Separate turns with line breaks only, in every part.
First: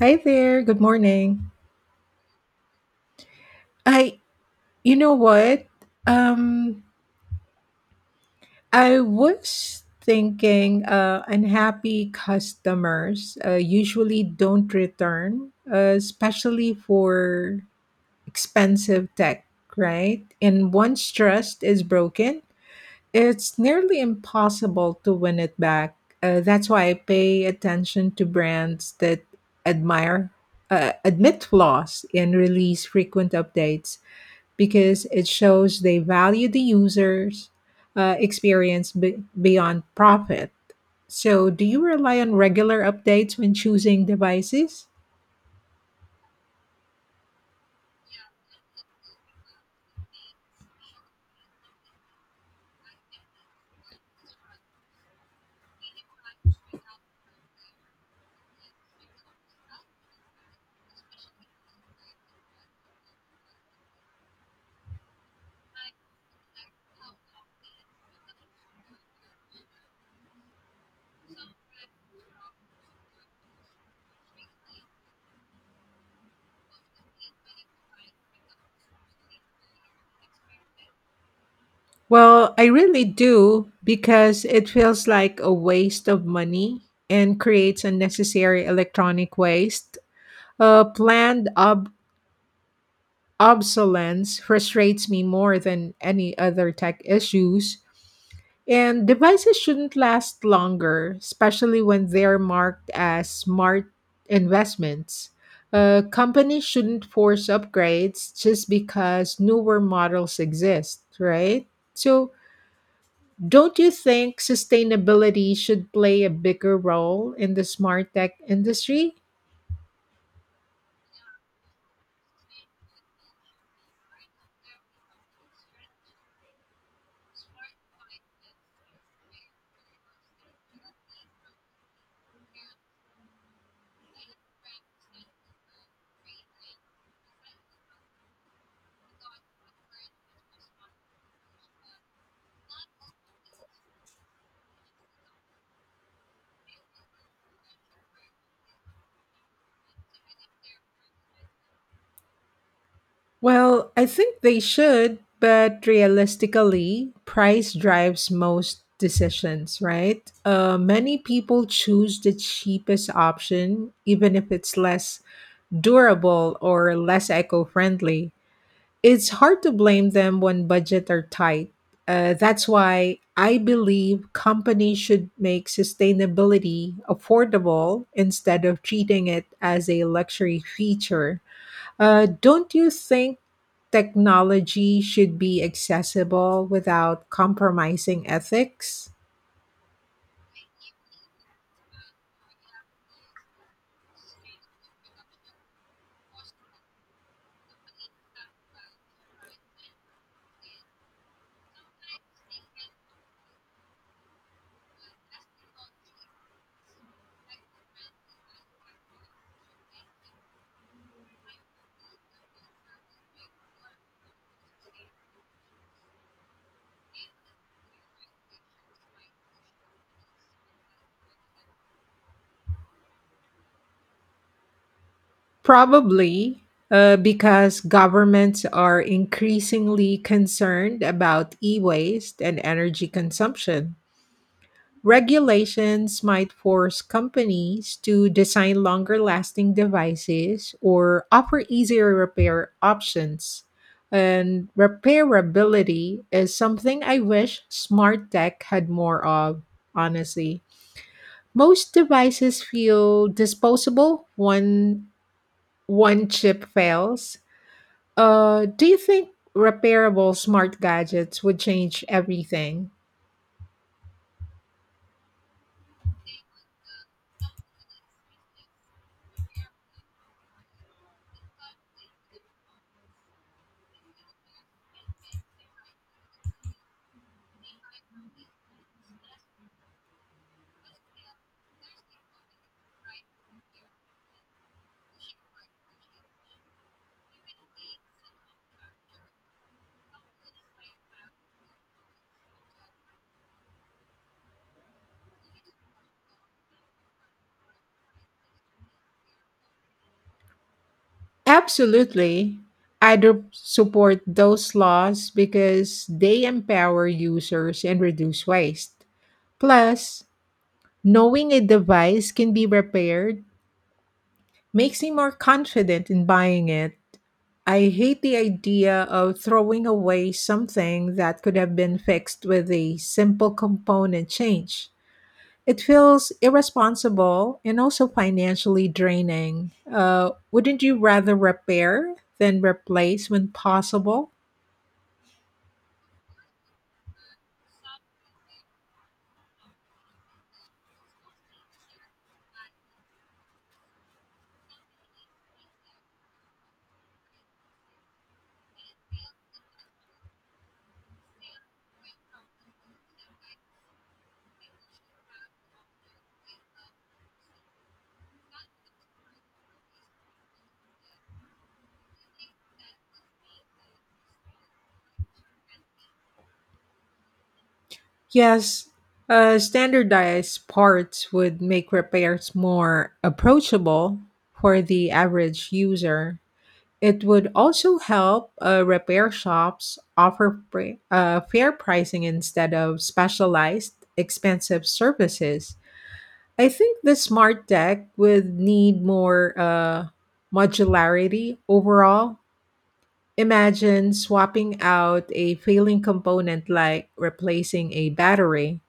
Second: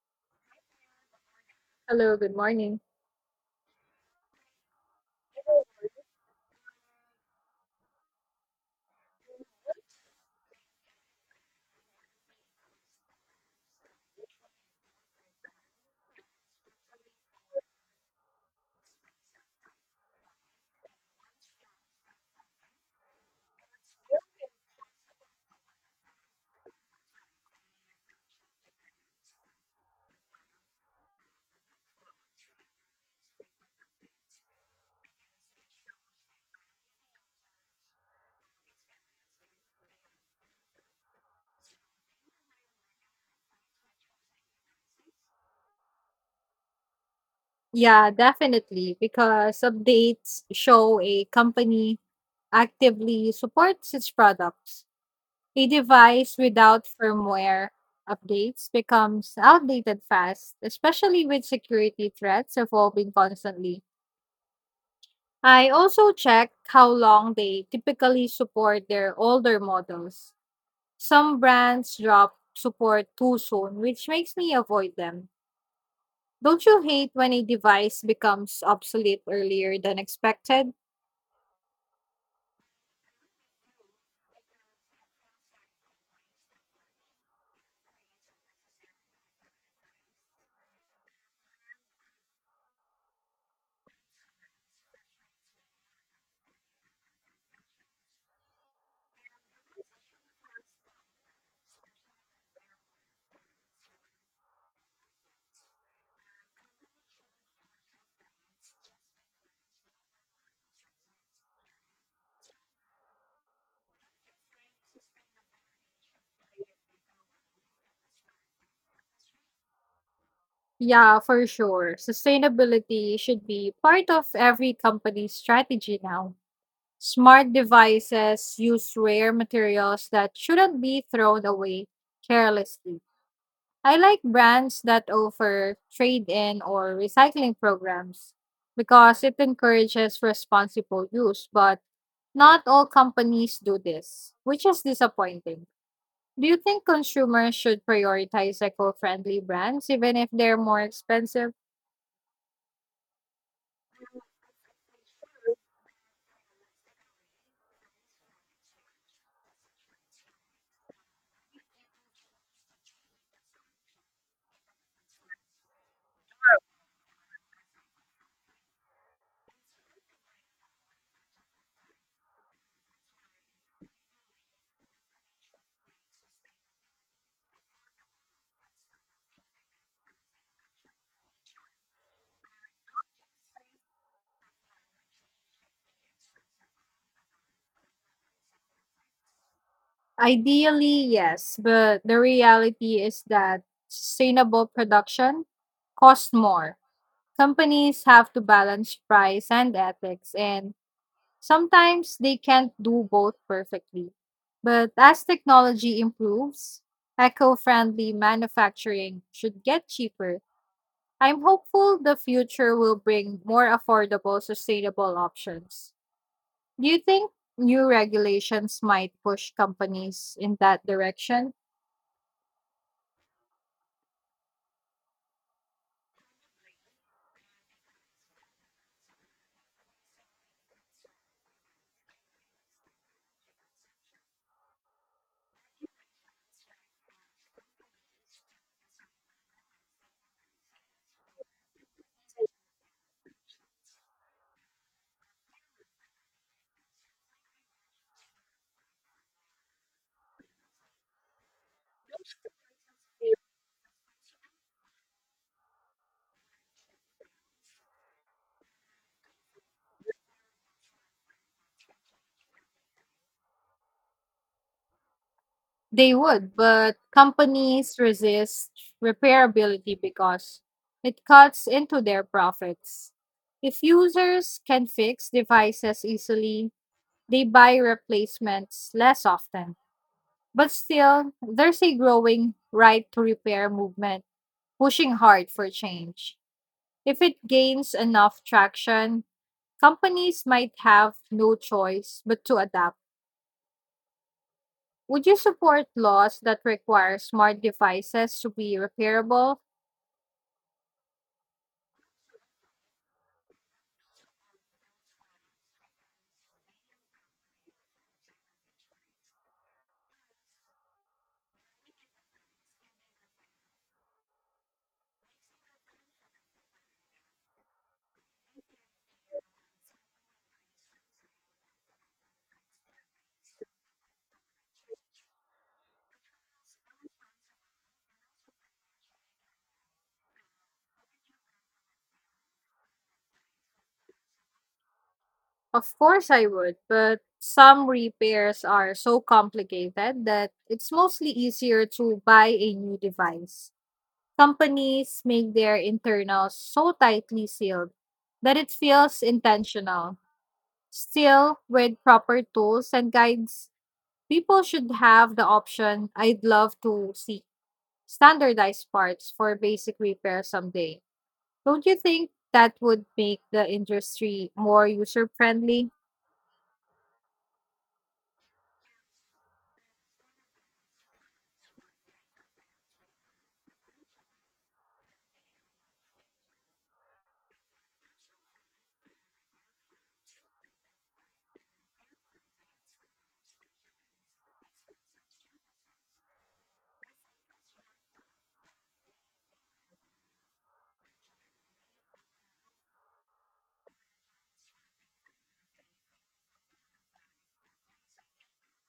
Hi there. Good morning.
Hello, good morning.
I, you know what? Um, I was thinking unhappy customers usually don't return, especially for expensive tech, right? And once trust is broken, it's nearly impossible to win it back. That's why I pay attention to brands that admire, admit flaws, and release frequent updates because it shows they value the user's experience beyond profit. So, do you rely on regular updates when choosing devices?
Yeah, definitely, because updates show a company actively supports its products. A device without firmware updates becomes outdated fast, especially with security threats evolving constantly. I also check how long they typically support their older models. Some brands drop support too soon, which makes me avoid them. Don't you hate when a device becomes obsolete earlier than expected?
Well, I really do because it feels like a waste of money and creates unnecessary electronic waste. Planned obsolescence frustrates me more than any other tech issues. And devices shouldn't last longer, especially when they're marked as smart investments. Companies shouldn't force upgrades just because newer models exist, right? So, don't you think sustainability should play a bigger role in the smart tech industry?
Yeah, for sure. Sustainability should be part of every company's strategy now. Smart devices use rare materials that shouldn't be thrown away carelessly. I like brands that offer trade in or recycling programs because it encourages responsible use, but not all companies do this, which is disappointing. Do you think consumers should prioritize eco-friendly brands even if they're more expensive?
Well, I think they should, but realistically, price drives most decisions, right? Many people choose the cheapest option, even if it's less durable or less eco friendly. It's hard to blame them when budgets are tight. That's why I believe companies should make sustainability affordable instead of treating it as a luxury feature. Don't you think technology should be accessible without compromising ethics?
Ideally, yes, but the reality is that sustainable production costs more. Companies have to balance price and ethics, and sometimes they can't do both perfectly. But as technology improves, eco-friendly manufacturing should get cheaper. I'm hopeful the future will bring more affordable, sustainable options. Do you think new regulations might push companies in that direction?
Probably, because governments are increasingly concerned about e waste and energy consumption. Regulations might force companies to design longer lasting devices or offer easier repair options. And repairability is something I wish smart tech had more of, honestly. Most devices feel disposable when one chip fails. Do you think repairable smart gadgets would change everything?
They would, but companies resist repairability because it cuts into their profits. If users can fix devices easily, they buy replacements less often. But still, there's a growing right to repair movement pushing hard for change. If it gains enough traction, companies might have no choice but to adapt. Would you support laws that require smart devices to be repairable?
Absolutely. I'd support those laws because they empower users and reduce waste. Plus, knowing a device can be repaired makes me more confident in buying it. I hate the idea of throwing away something that could have been fixed with a simple component change. It feels irresponsible and also financially draining. Wouldn't you rather repair than replace when possible?
Of course, I would, but some repairs are so complicated that it's mostly easier to buy a new device. Companies make their internals so tightly sealed that it feels intentional. Still, with proper tools and guides, people should have the option. I'd love to see standardized parts for basic repair someday. Don't you think that would make the industry more user friendly?
Yes, standardized parts would make repairs more approachable for the average user. It would also help repair shops offer fair pricing instead of specialized, expensive services. I think the smart tech would need more modularity overall. Imagine swapping out a failing component like replacing a battery.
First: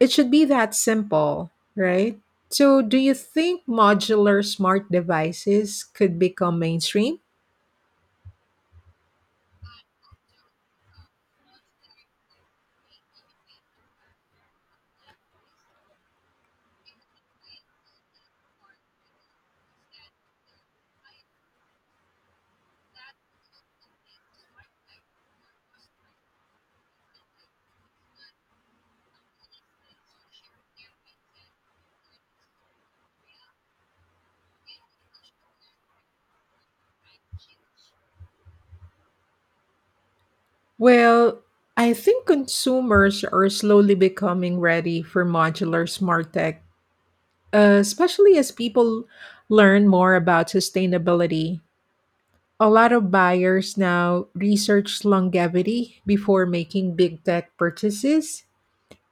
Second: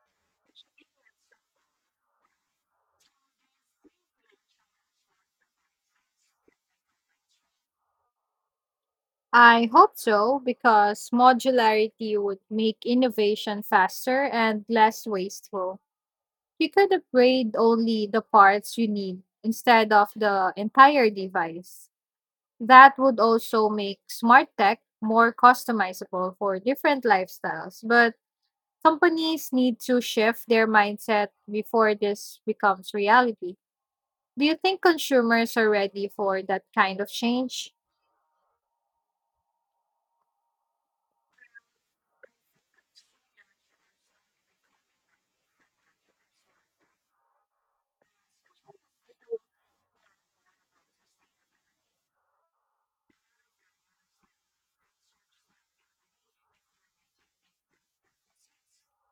It should be that simple, right? So, do you think modular smart devices could become mainstream?
I hope so because modularity would make innovation faster and less wasteful. You could upgrade only the parts you need instead of the entire device. That would also make smart tech more customizable for different lifestyles. But companies need to shift their mindset before this becomes reality. Do you think consumers are ready for that kind of change?
Well, I think consumers are slowly becoming ready for modular smart tech, especially as people learn more about sustainability. A lot of buyers now research longevity before making big tech purchases.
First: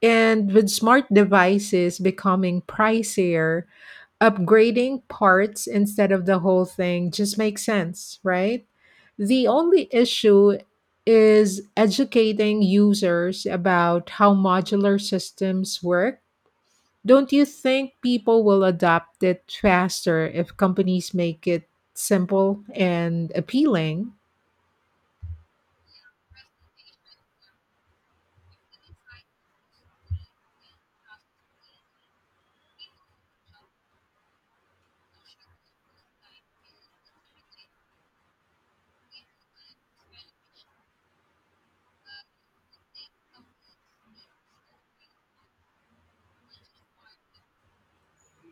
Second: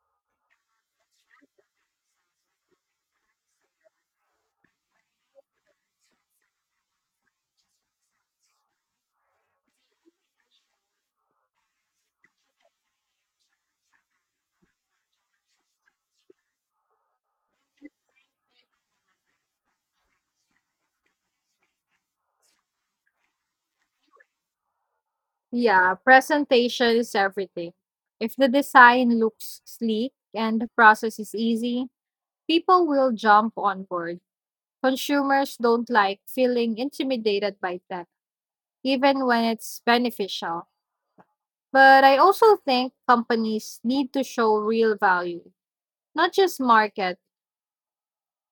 And with smart devices becoming pricier, upgrading parts instead of the whole thing just makes sense, right? The only issue is educating users about how modular systems work. Don't you think people will adopt it faster if companies make it simple and appealing?
Yeah, presentation is everything. If the design looks sleek and the process is easy, people will jump on board. Consumers don't like feeling intimidated by tech, even when it's beneficial. But I also think companies need to show real value, not just market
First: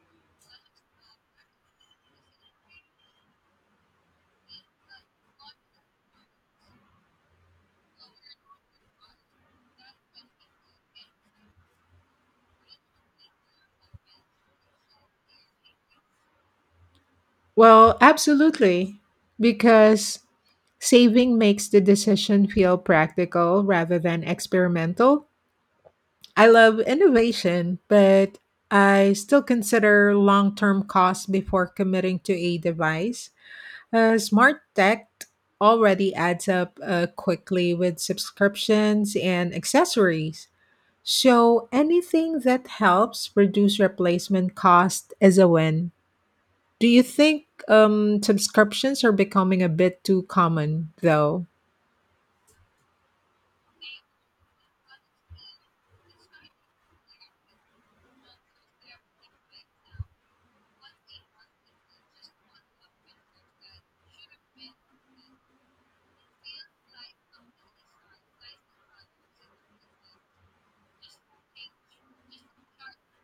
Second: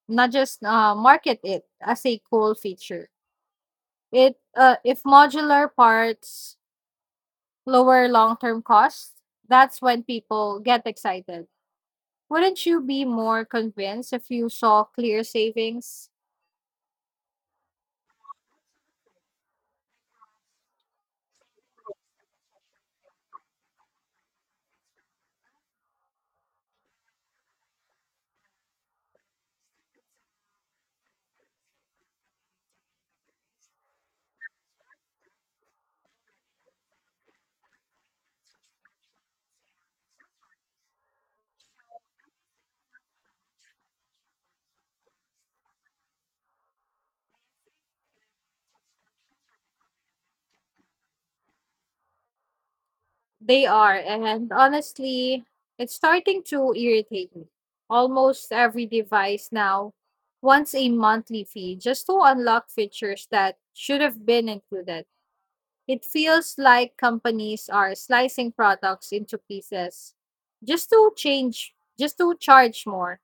not just market it as a cool feature. It If modular parts lower long-term costs, that's when people get excited. Wouldn't you be more convinced if you saw clear savings?
Well, absolutely, because saving makes the decision feel practical rather than experimental. I love innovation, but I still consider long term costs before committing to a device. Smart tech already adds up quickly with subscriptions and accessories. So anything that helps reduce replacement cost is a win. Do you think subscriptions are becoming a bit too common, though?
They are, and honestly, it's starting to irritate me. Almost every device now wants a monthly fee just to unlock features that should have been included. It feels like companies are slicing products into pieces just to charge more.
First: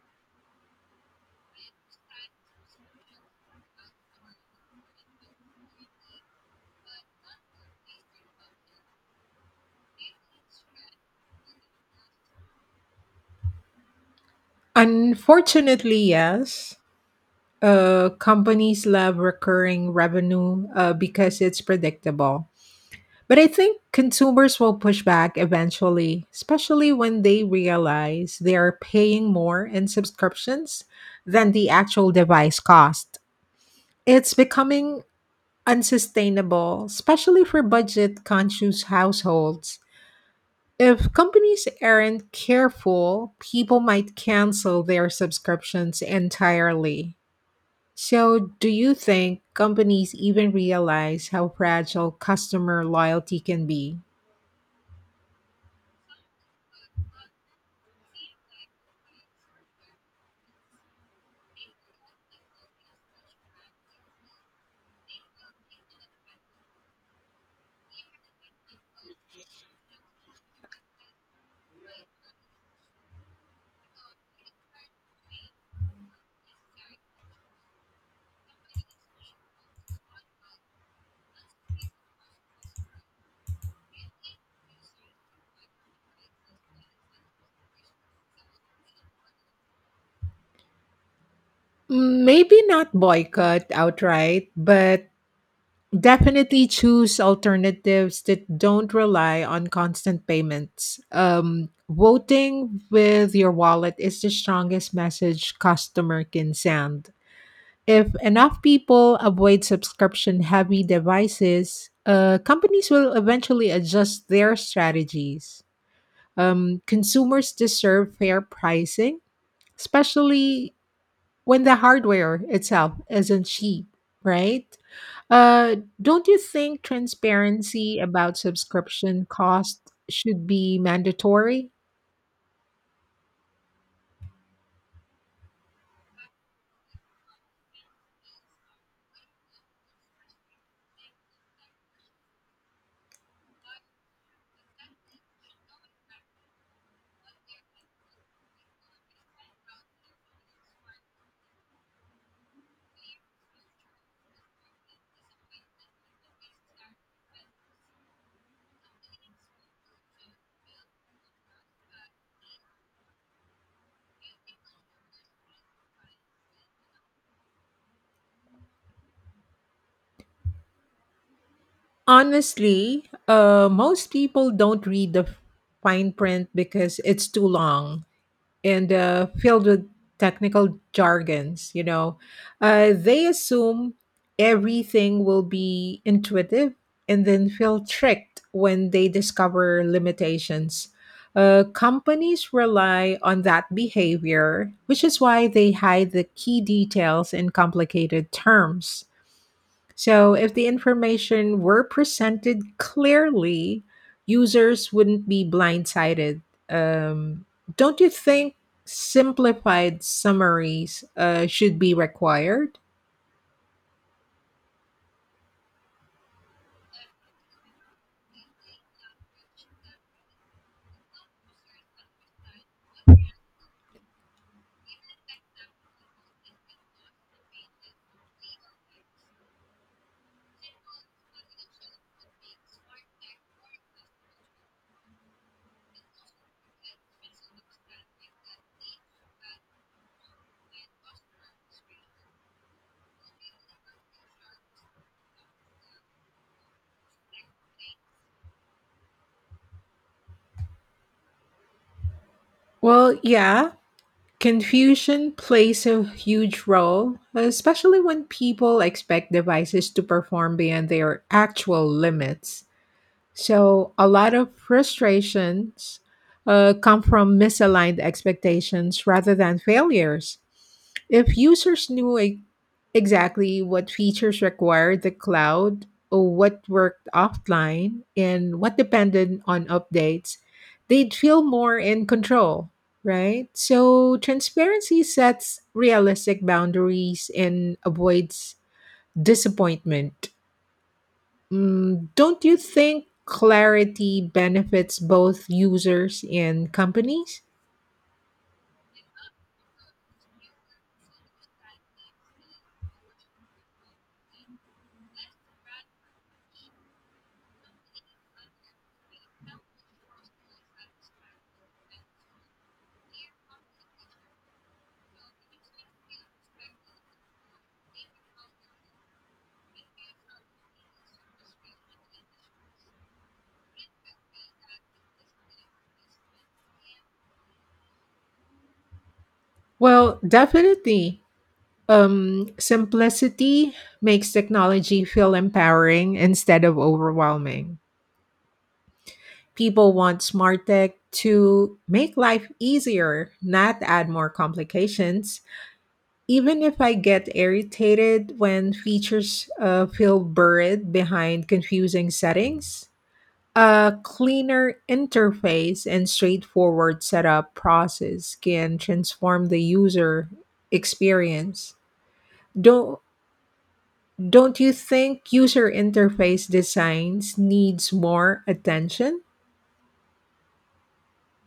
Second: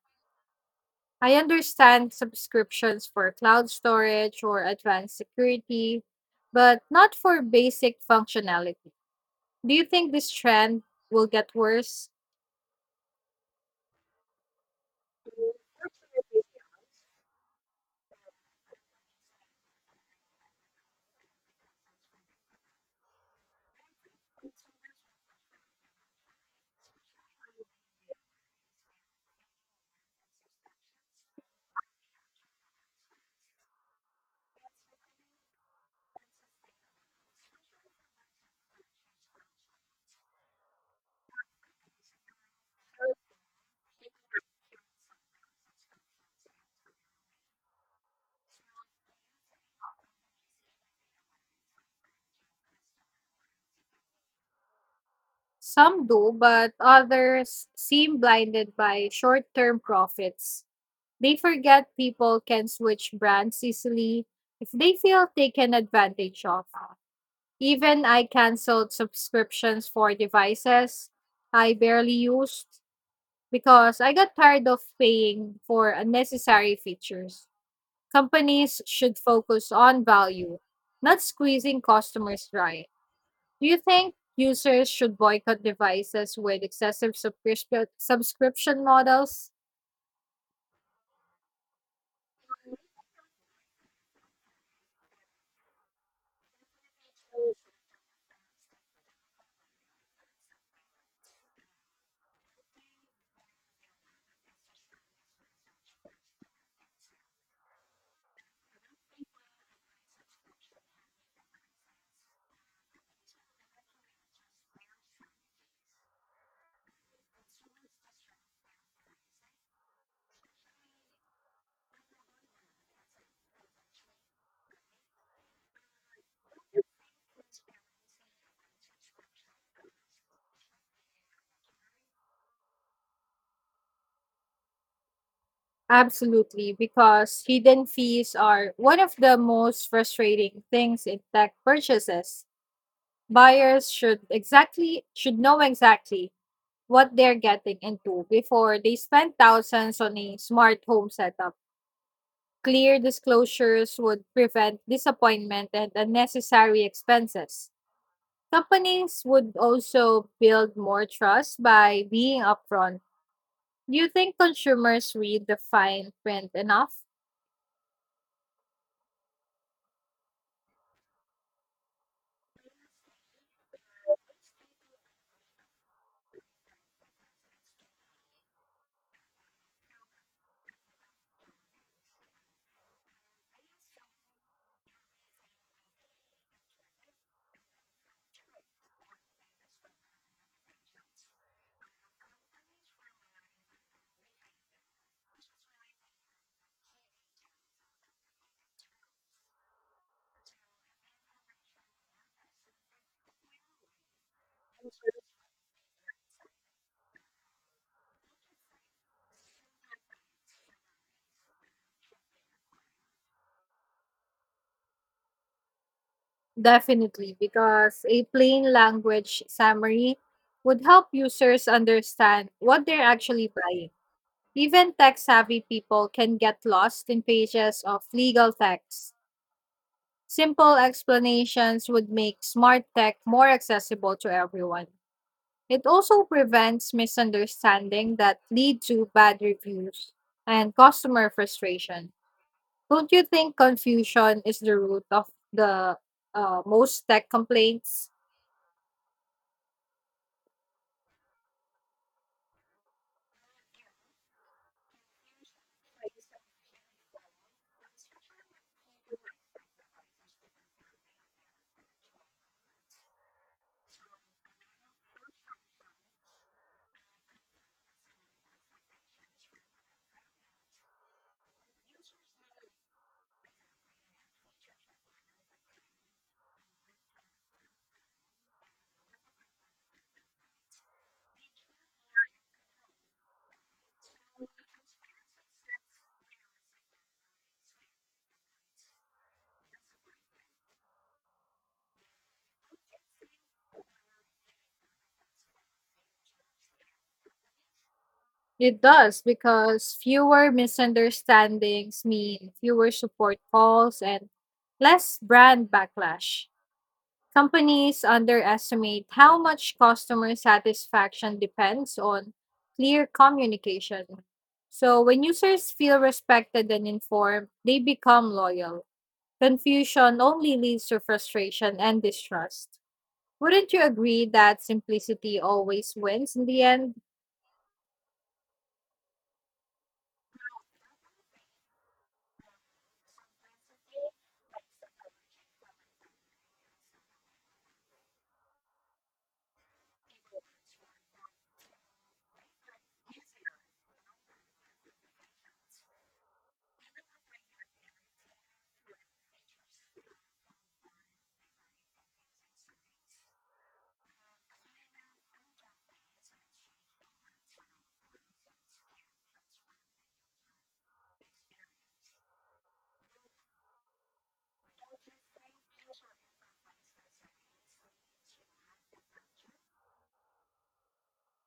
I understand subscriptions for cloud storage or advanced security, but not for basic functionality. Do you think this trend will get worse?
Unfortunately, yes. Companies love recurring revenue because it's predictable. But I think consumers will push back eventually, especially when they realize they are paying more in subscriptions than the actual device cost. It's becoming unsustainable, especially for budget conscious households. If companies aren't careful, people might cancel their subscriptions entirely. So, do you think companies even realize how fragile customer loyalty can be?
Some do, but others seem blinded by short term profits. They forget people can switch brands easily if they feel taken advantage of. Even I canceled subscriptions for devices I barely used because I got tired of paying for unnecessary features. Companies should focus on value, not squeezing customers dry. Do you think users should boycott devices with excessive subscription models?
Maybe not boycott outright, but definitely choose alternatives that don't rely on constant payments. Voting with your wallet is the strongest message customer can send. If enough people avoid subscription heavy devices, companies will eventually adjust their strategies. Consumers deserve fair pricing, especially when the hardware itself isn't cheap, right? Uh, don't you think transparency about subscription cost should be mandatory?
Absolutely, because hidden fees are one of the most frustrating things in tech purchases. Buyers should know exactly what they're getting into before they spend thousands on a smart home setup. Clear disclosures would prevent disappointment and unnecessary expenses. Companies would also build more trust by being upfront. Do you think consumers read the fine print enough?
Honestly, most people don't read the fine print because it's too long, and filled with technical jargons. They assume everything will be intuitive and then feel tricked when they discover limitations. Companies rely on that behavior, which is why they hide the key details in complicated terms. So, if the information were presented clearly, users wouldn't be blindsided. Um, don't you think simplified summaries should be required?
Definitely, because a plain language summary would help users understand what they're actually buying. Even tech savvy people can get lost in pages of legal texts. Simple explanations would make smart tech more accessible to everyone. It also prevents misunderstanding that lead to bad reviews and customer frustration. Don't you think confusion is the root of the most tech complaints?
Well, yeah, confusion plays a huge role, especially when people expect devices to perform beyond their actual limits. So a lot of frustrations come from misaligned expectations rather than failures. If users knew exactly what features required the cloud, or what worked offline, and what depended on updates, they'd feel more in control, right? So transparency sets realistic boundaries and avoids disappointment. Don't you think clarity benefits both users and companies?
It does because fewer misunderstandings mean fewer support calls and less brand backlash. Companies underestimate how much customer satisfaction depends on clear communication. So, when users feel respected and informed, they become loyal. Confusion only leads to frustration and distrust. Wouldn't you agree that simplicity always wins in the end?
Well, definitely. Simplicity makes technology feel empowering instead of overwhelming. People want smart tech to make life easier, not add more complications. Even if I get irritated when features feel buried behind confusing settings, a cleaner interface and straightforward setup process can transform the user experience. Don't don't you think user interface designs needs more attention?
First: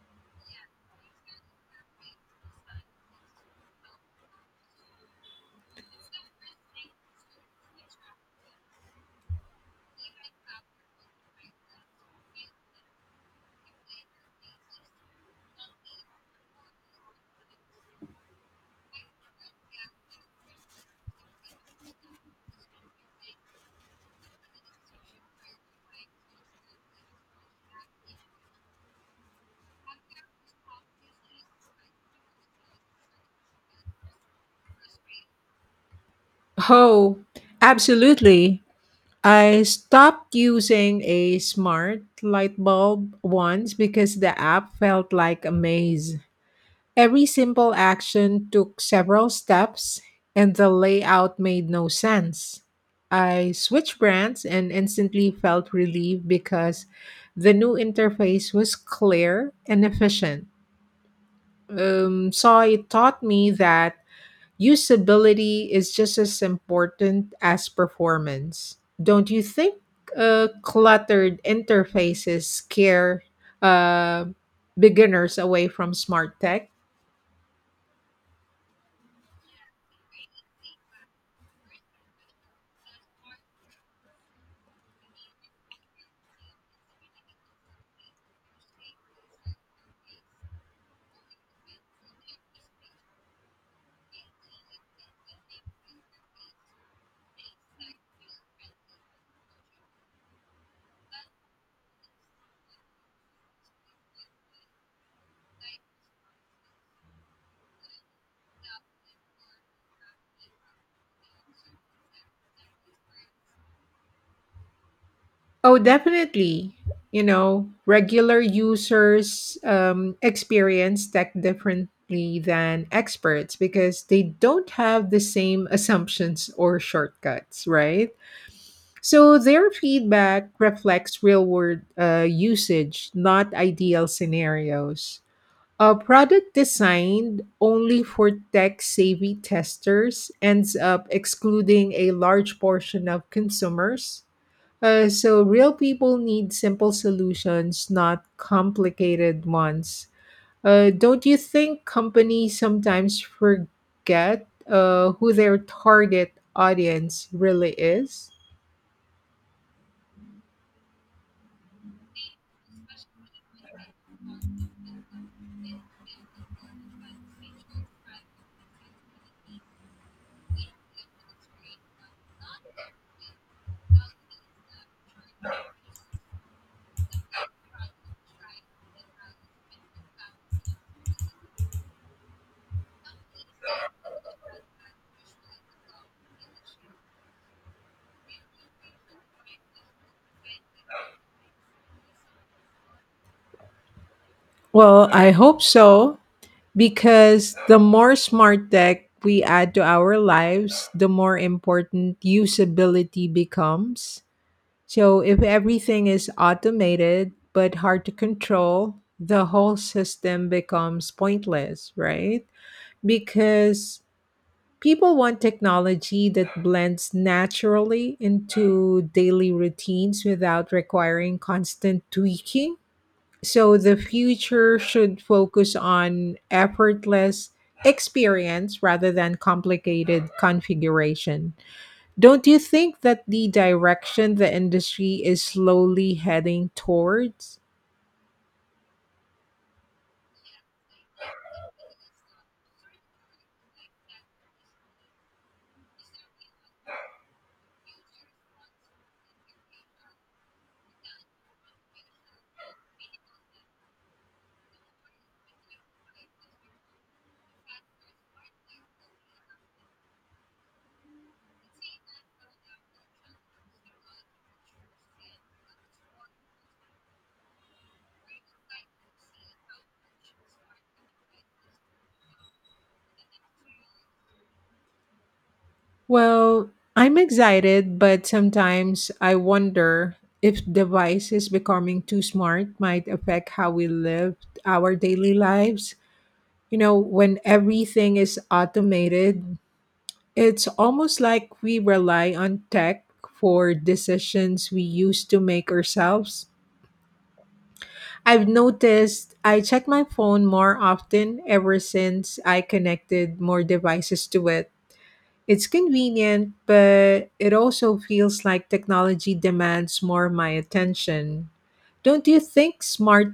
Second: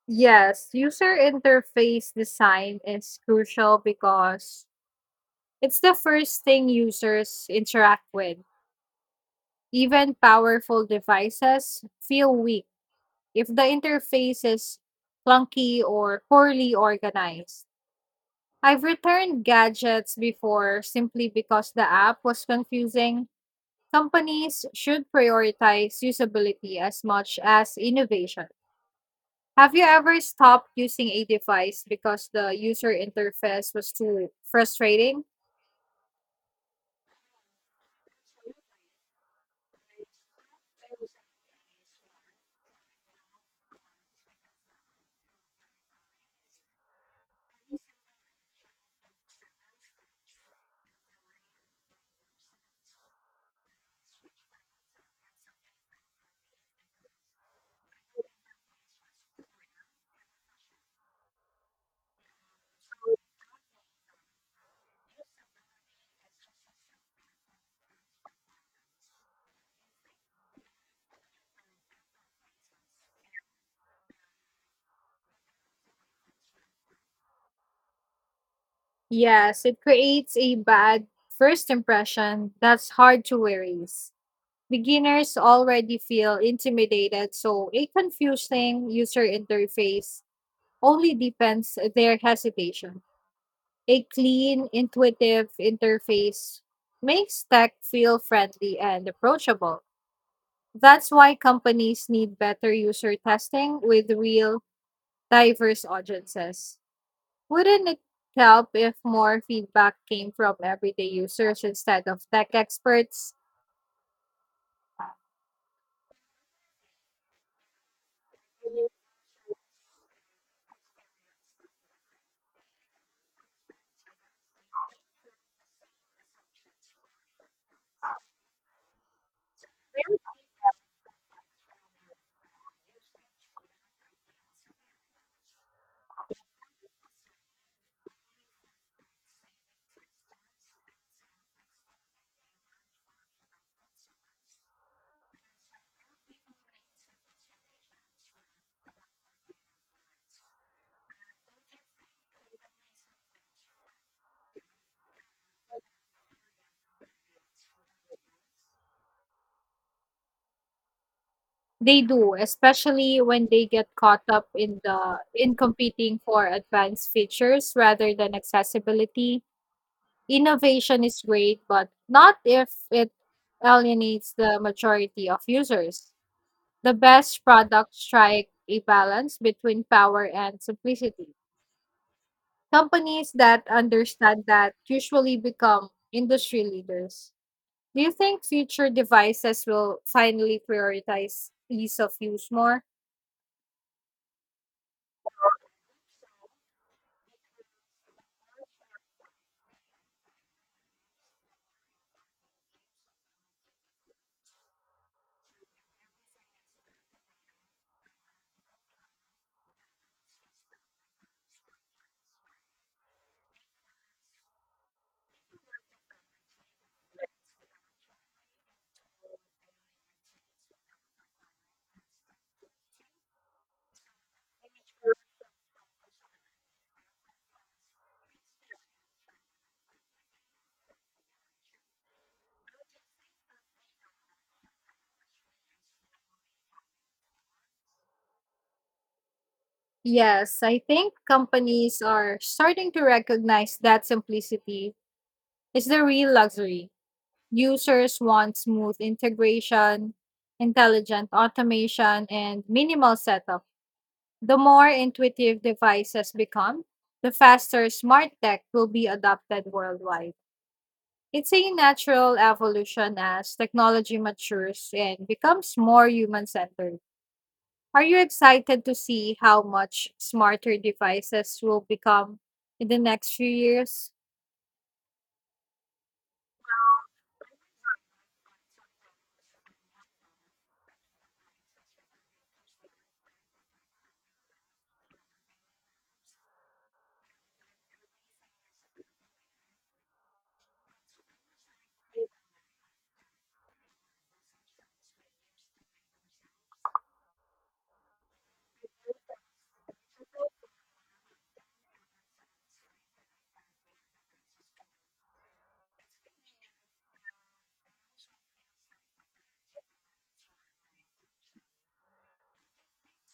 Yes, user interface design is crucial because it's the first thing users interact with. Even powerful devices feel weak if the interface is clunky or poorly organized. I've returned gadgets before simply because the app was confusing. Companies should prioritize usability as much as innovation. Have you ever stopped using a device because the user interface was too frustrating?
Oh, absolutely. I stopped using a smart light bulb once because the app felt like a maze. Every simple action took several steps, and the layout made no sense. I switched brands and instantly felt relieved because the new interface was clear and efficient. So it taught me that usability is just as important as performance. Don't you think cluttered interfaces scare uh, beginners away from smart tech?
Yes, it creates a bad first impression that's hard to erase. Beginners already feel intimidated, so a confusing user interface only deepens their hesitation. A clean, intuitive interface makes tech feel friendly and approachable. That's why companies need better user testing with real, diverse audiences. Wouldn't it help if more feedback came from everyday users instead of tech experts?
Oh, definitely. You know, regular users experience tech differently than experts because they don't have the same assumptions or shortcuts, right? So their feedback reflects real world usage, not ideal scenarios. A product designed only for tech savvy testers ends up excluding a large portion of consumers, so, real people need simple solutions, not complicated ones. Don't you think companies sometimes forget who their target audience really is?
They do, especially when they get caught up in the in competing for advanced features rather than accessibility. Innovation is great, but not if it alienates the majority of users. The best products strike a balance between power and simplicity. Companies that understand that usually become industry leaders. Do you think future devices will finally prioritize ease of use more?
Well, I hope so, because the more smart tech we add to our lives, the more important usability becomes. So if everything is automated but hard to control, the whole system becomes pointless, right? Because people want technology that blends naturally into daily routines without requiring constant tweaking. So the future should focus on effortless experience rather than complicated configuration. Don't you think that the direction the industry is slowly heading towards?
Yes, I think companies are starting to recognize that simplicity is the real luxury. Users want smooth integration, intelligent automation, and minimal setup. The more intuitive devices become, the faster smart tech will be adopted worldwide. It's a natural evolution as technology matures and becomes more human centered. Are you excited to see how much smarter devices will become in the next few years?
Well, I'm excited, but sometimes I wonder if devices becoming too smart might affect how we live our daily lives. You know, when everything is automated, it's almost like we rely on tech for decisions we used to make ourselves. I've noticed I check my phone more often ever since I connected more devices to it. It's convenient, but it also feels like technology demands more of my attention. Don't you think smart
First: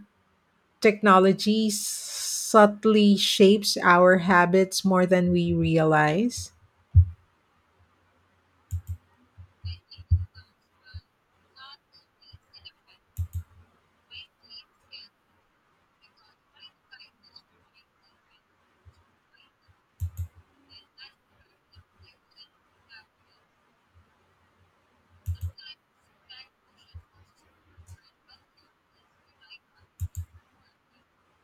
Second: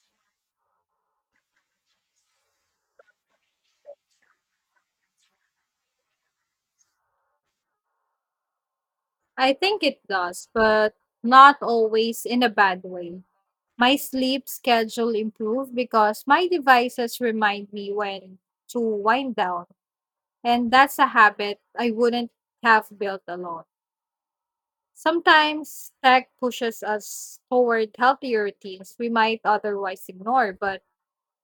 technology subtly shapes our habits more than we realize?
I think it does, but not always in a bad way. My sleep schedule improved because my devices remind me when to wind down, and that's a habit I wouldn't have built alone. Sometimes tech pushes us toward healthier routines we might otherwise ignore, but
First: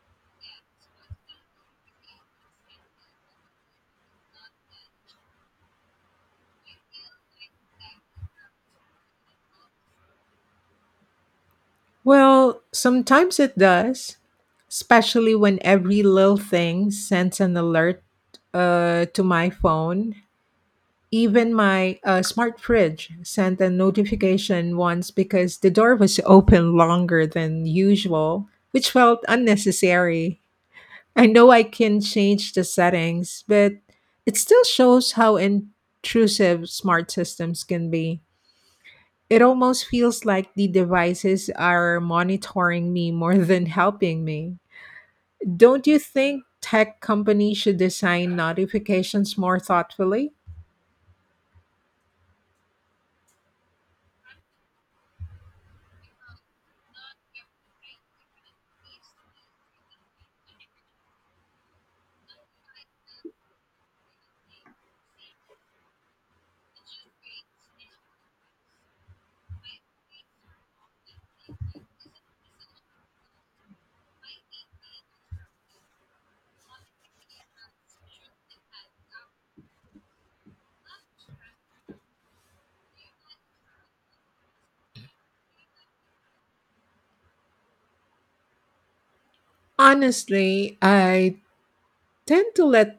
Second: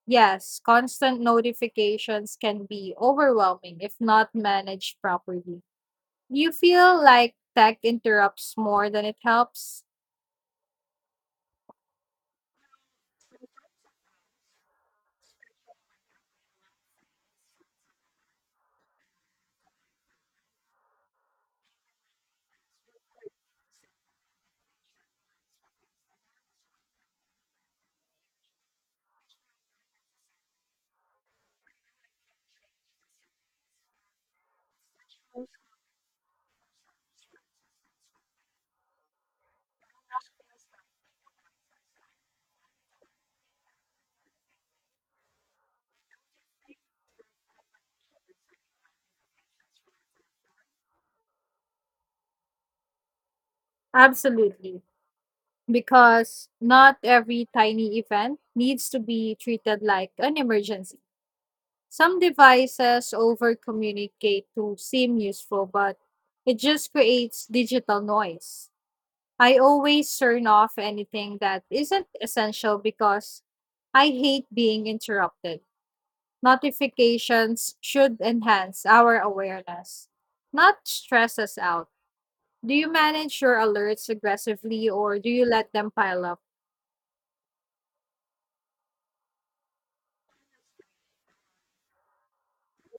yes, constant notifications can be overwhelming if not managed properly. Do you feel like tech interrupts more than it helps?
Well, sometimes it does, especially when every little thing sends an alert to my phone. Even my smart fridge sent a notification once because the door was open longer than usual, which felt unnecessary. I know I can change the settings, but it still shows how intrusive smart systems can be. It almost feels like the devices are monitoring me more than helping me. Don't you think tech companies should design notifications more thoughtfully?
Absolutely. Because not every tiny event needs to be treated like an emergency. Some devices over communicate to seem useful, but it just creates digital noise. I always turn off anything that isn't essential because I hate being interrupted. Notifications should enhance our awareness, not stress us out. Do you manage your alerts aggressively or do you let them pile up?
Honestly, I tend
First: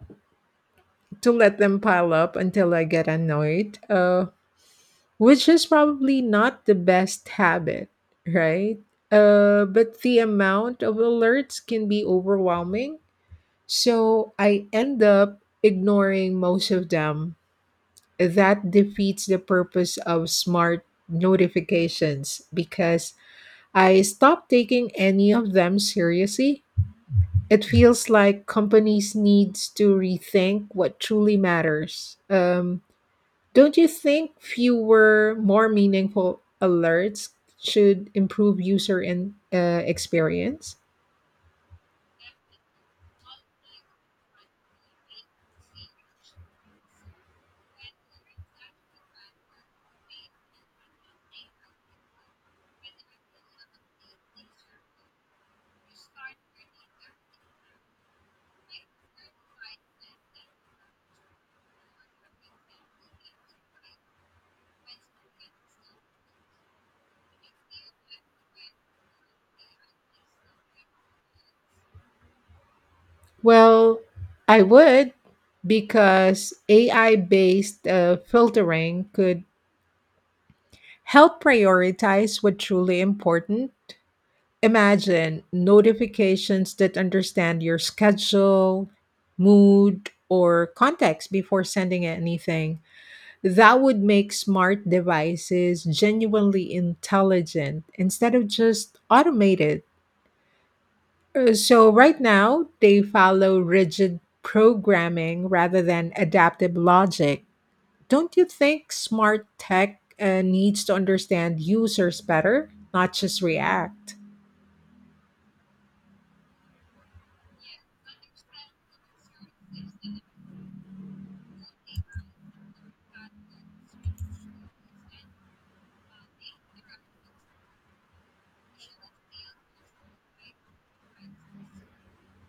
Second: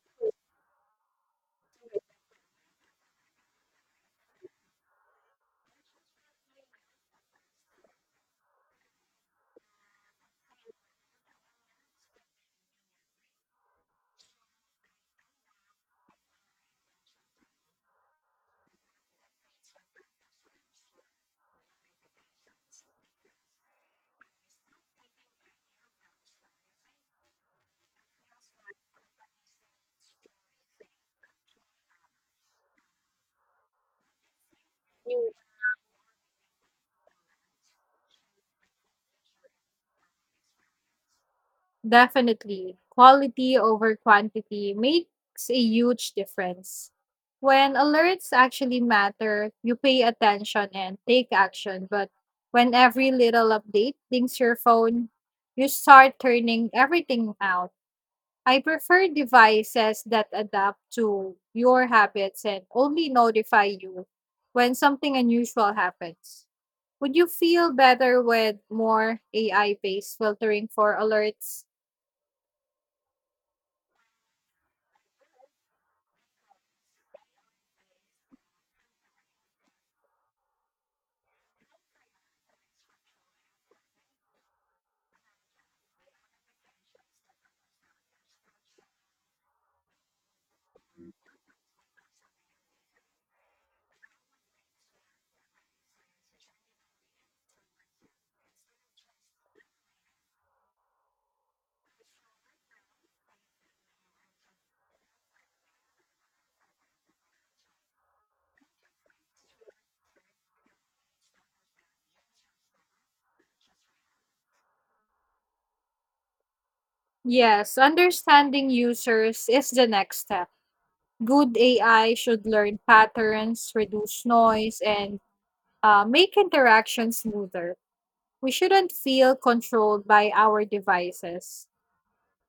to let them pile up until I get annoyed, which is probably not the best habit, right? But the amount of alerts can be overwhelming, so I end up ignoring most of them. That defeats the purpose of smart notifications because I stop taking any of them seriously. It feels like companies needs to rethink what truly matters. Don't you think fewer, more meaningful alerts should improve user experience?
Definitely, quality over quantity makes a huge difference. When alerts actually matter, you pay attention and take action, but when every little update dings your phone, you start turning everything out. I prefer devices that adapt to your habits and only notify you when something unusual happens. Would you feel better with more AI based filtering for alerts?
Well, I would because AI-based filtering could help prioritize what truly important. Imagine notifications that understand your schedule, mood, or context before sending anything. That would make smart devices genuinely intelligent instead of just automated. So, right now, they follow rigid programming rather than adaptive logic. Don't you think smart tech needs to understand users better, not just react?
Yes, understanding users is the next step. Good AI should learn patterns, reduce noise, and make interactions smoother. We shouldn't feel controlled by our devices.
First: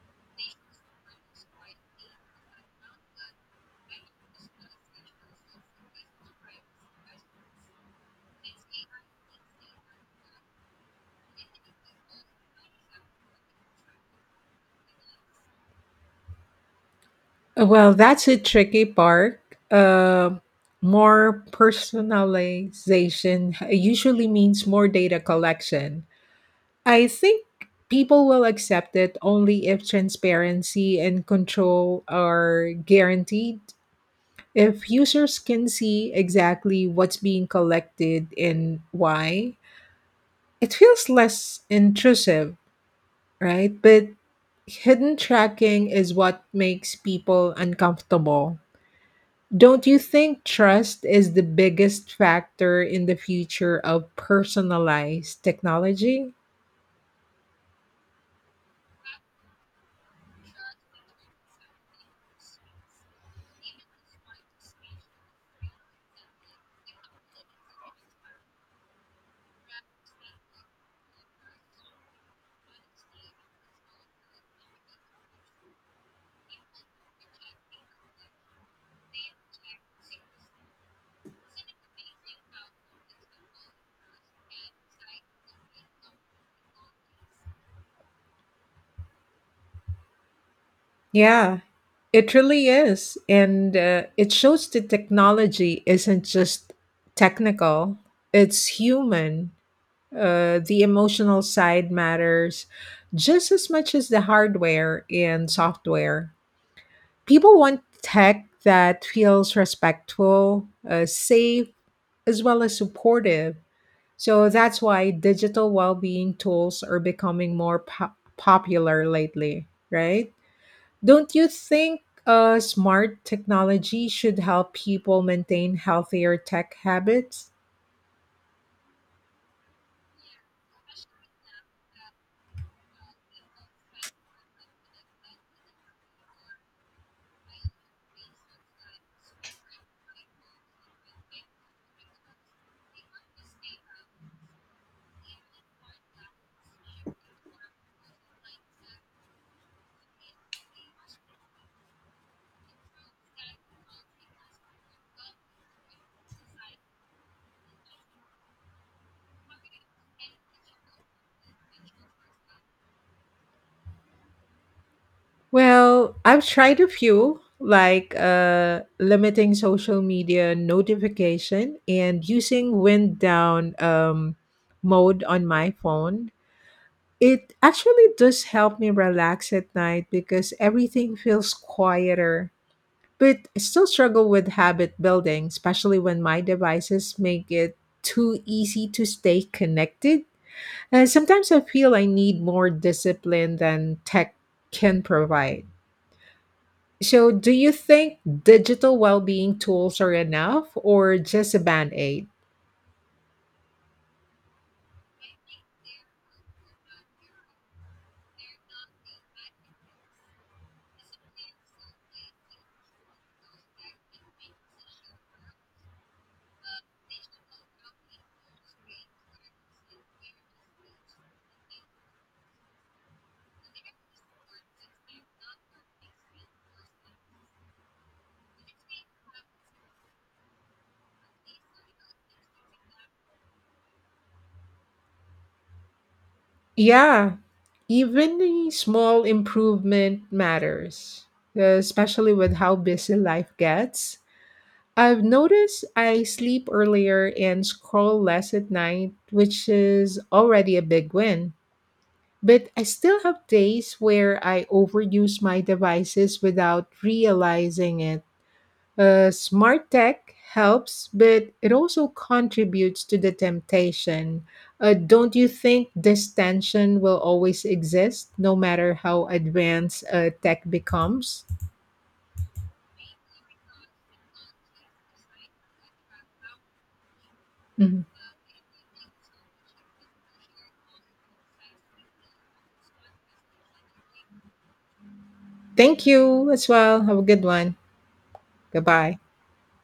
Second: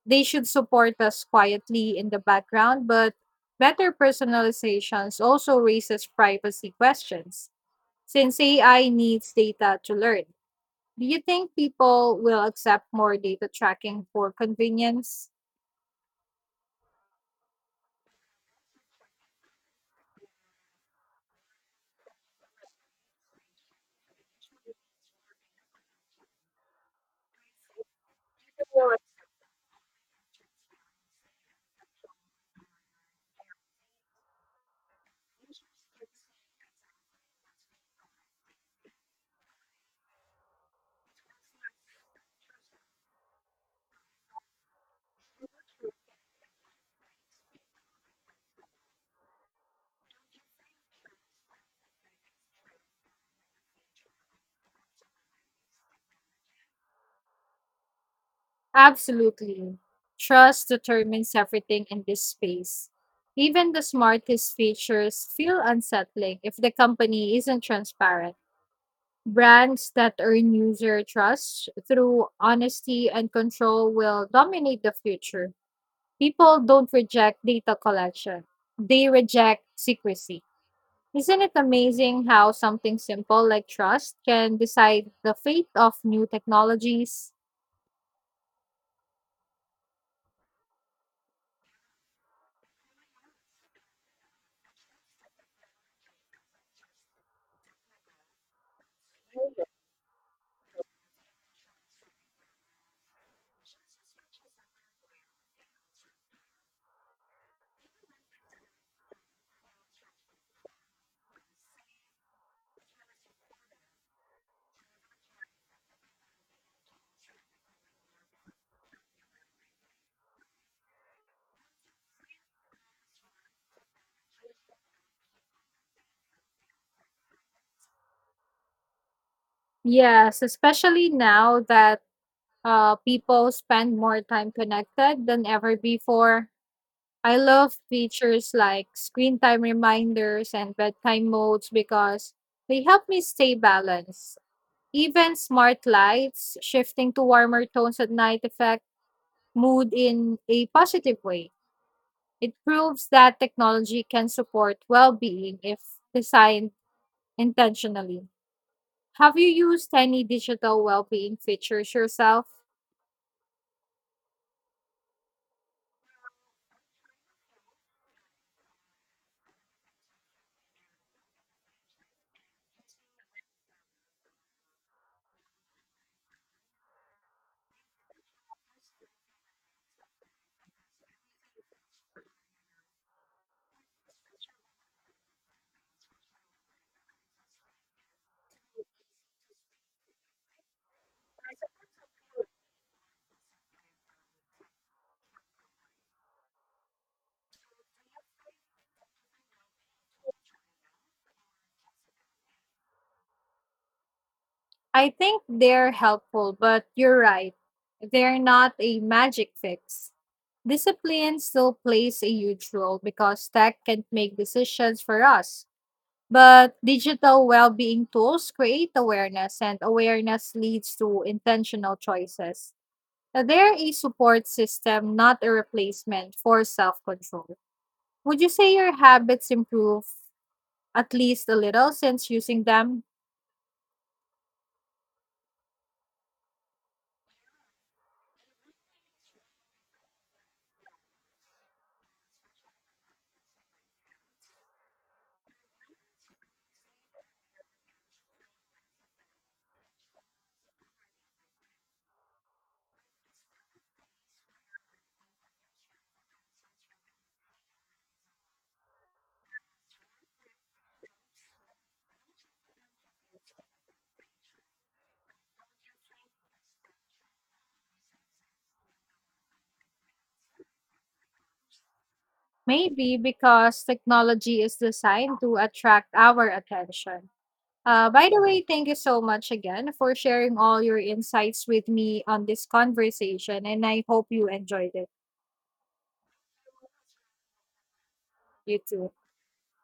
They should support us quietly in the background, but better personalizations also raises privacy questions since AI needs data to learn. Do you think people will accept more data tracking for convenience?
Well, that's a tricky part. Uh, More personalization usually means more data collection. I think people will accept it only if transparency and control are guaranteed. If users can see exactly what's being collected and why, it feels less intrusive, right? But hidden tracking is what makes people uncomfortable. Don't you think trust is the biggest factor in the future of personalized technology?
Absolutely. Trust determines everything in this space. Even the smartest features feel unsettling if the company isn't transparent. Brands that earn user trust through honesty and control will dominate the future. People don't reject data collection, they reject secrecy. Isn't it amazing how something simple like trust can decide the fate of new technologies?
Yeah, it really is. And it shows that technology isn't just technical, it's human. The emotional side matters just as much as the hardware and software. People want tech that feels respectful, safe, as well as supportive. So that's why digital well-being tools are becoming more popular lately, right? Don't you think smart technology should help people maintain healthier tech habits?
Yes, especially now that people spend more time connected than ever before. I love features like screen time reminders and bedtime modes because they help me stay balanced. Even smart lights shifting to warmer tones at night affect mood in a positive way. It proves that technology can support well being if designed intentionally. Have you used any digital well being features yourself?
Well, I've tried a few, like limiting social media notification and using wind down mode on my phone. It actually does help me relax at night because everything feels quieter. But I still struggle with habit building, especially when my devices make it too easy to stay connected. Sometimes I feel I need more discipline than tech can provide. So, do you think digital well being tools are enough or just a band aid?
I think they're helpful, but you're right. They're not a magic fix. Discipline still plays a huge role because tech can make decisions for us. But digital well being tools create awareness, and awareness leads to intentional choices. Now, they're a support system, not a replacement for self control. Would you say your habits improve at least a little since using them?
Yeah, even a small improvement matters, especially with how busy life gets. I've noticed I sleep earlier and scroll less at night, which is already a big win. But I still have days where I overuse my devices without realizing it. Smart tech helps, but it also contributes to the temptation. Don't you think this tension will always exist, no matter how advanced tech becomes?
Maybe because technology is designed to attract our attention.
Mhm.
By the way, thank you so much again for sharing all your insights with me on this conversation, and I hope you enjoyed it.
Thank you as well. Have a good one.
You too.
Goodbye.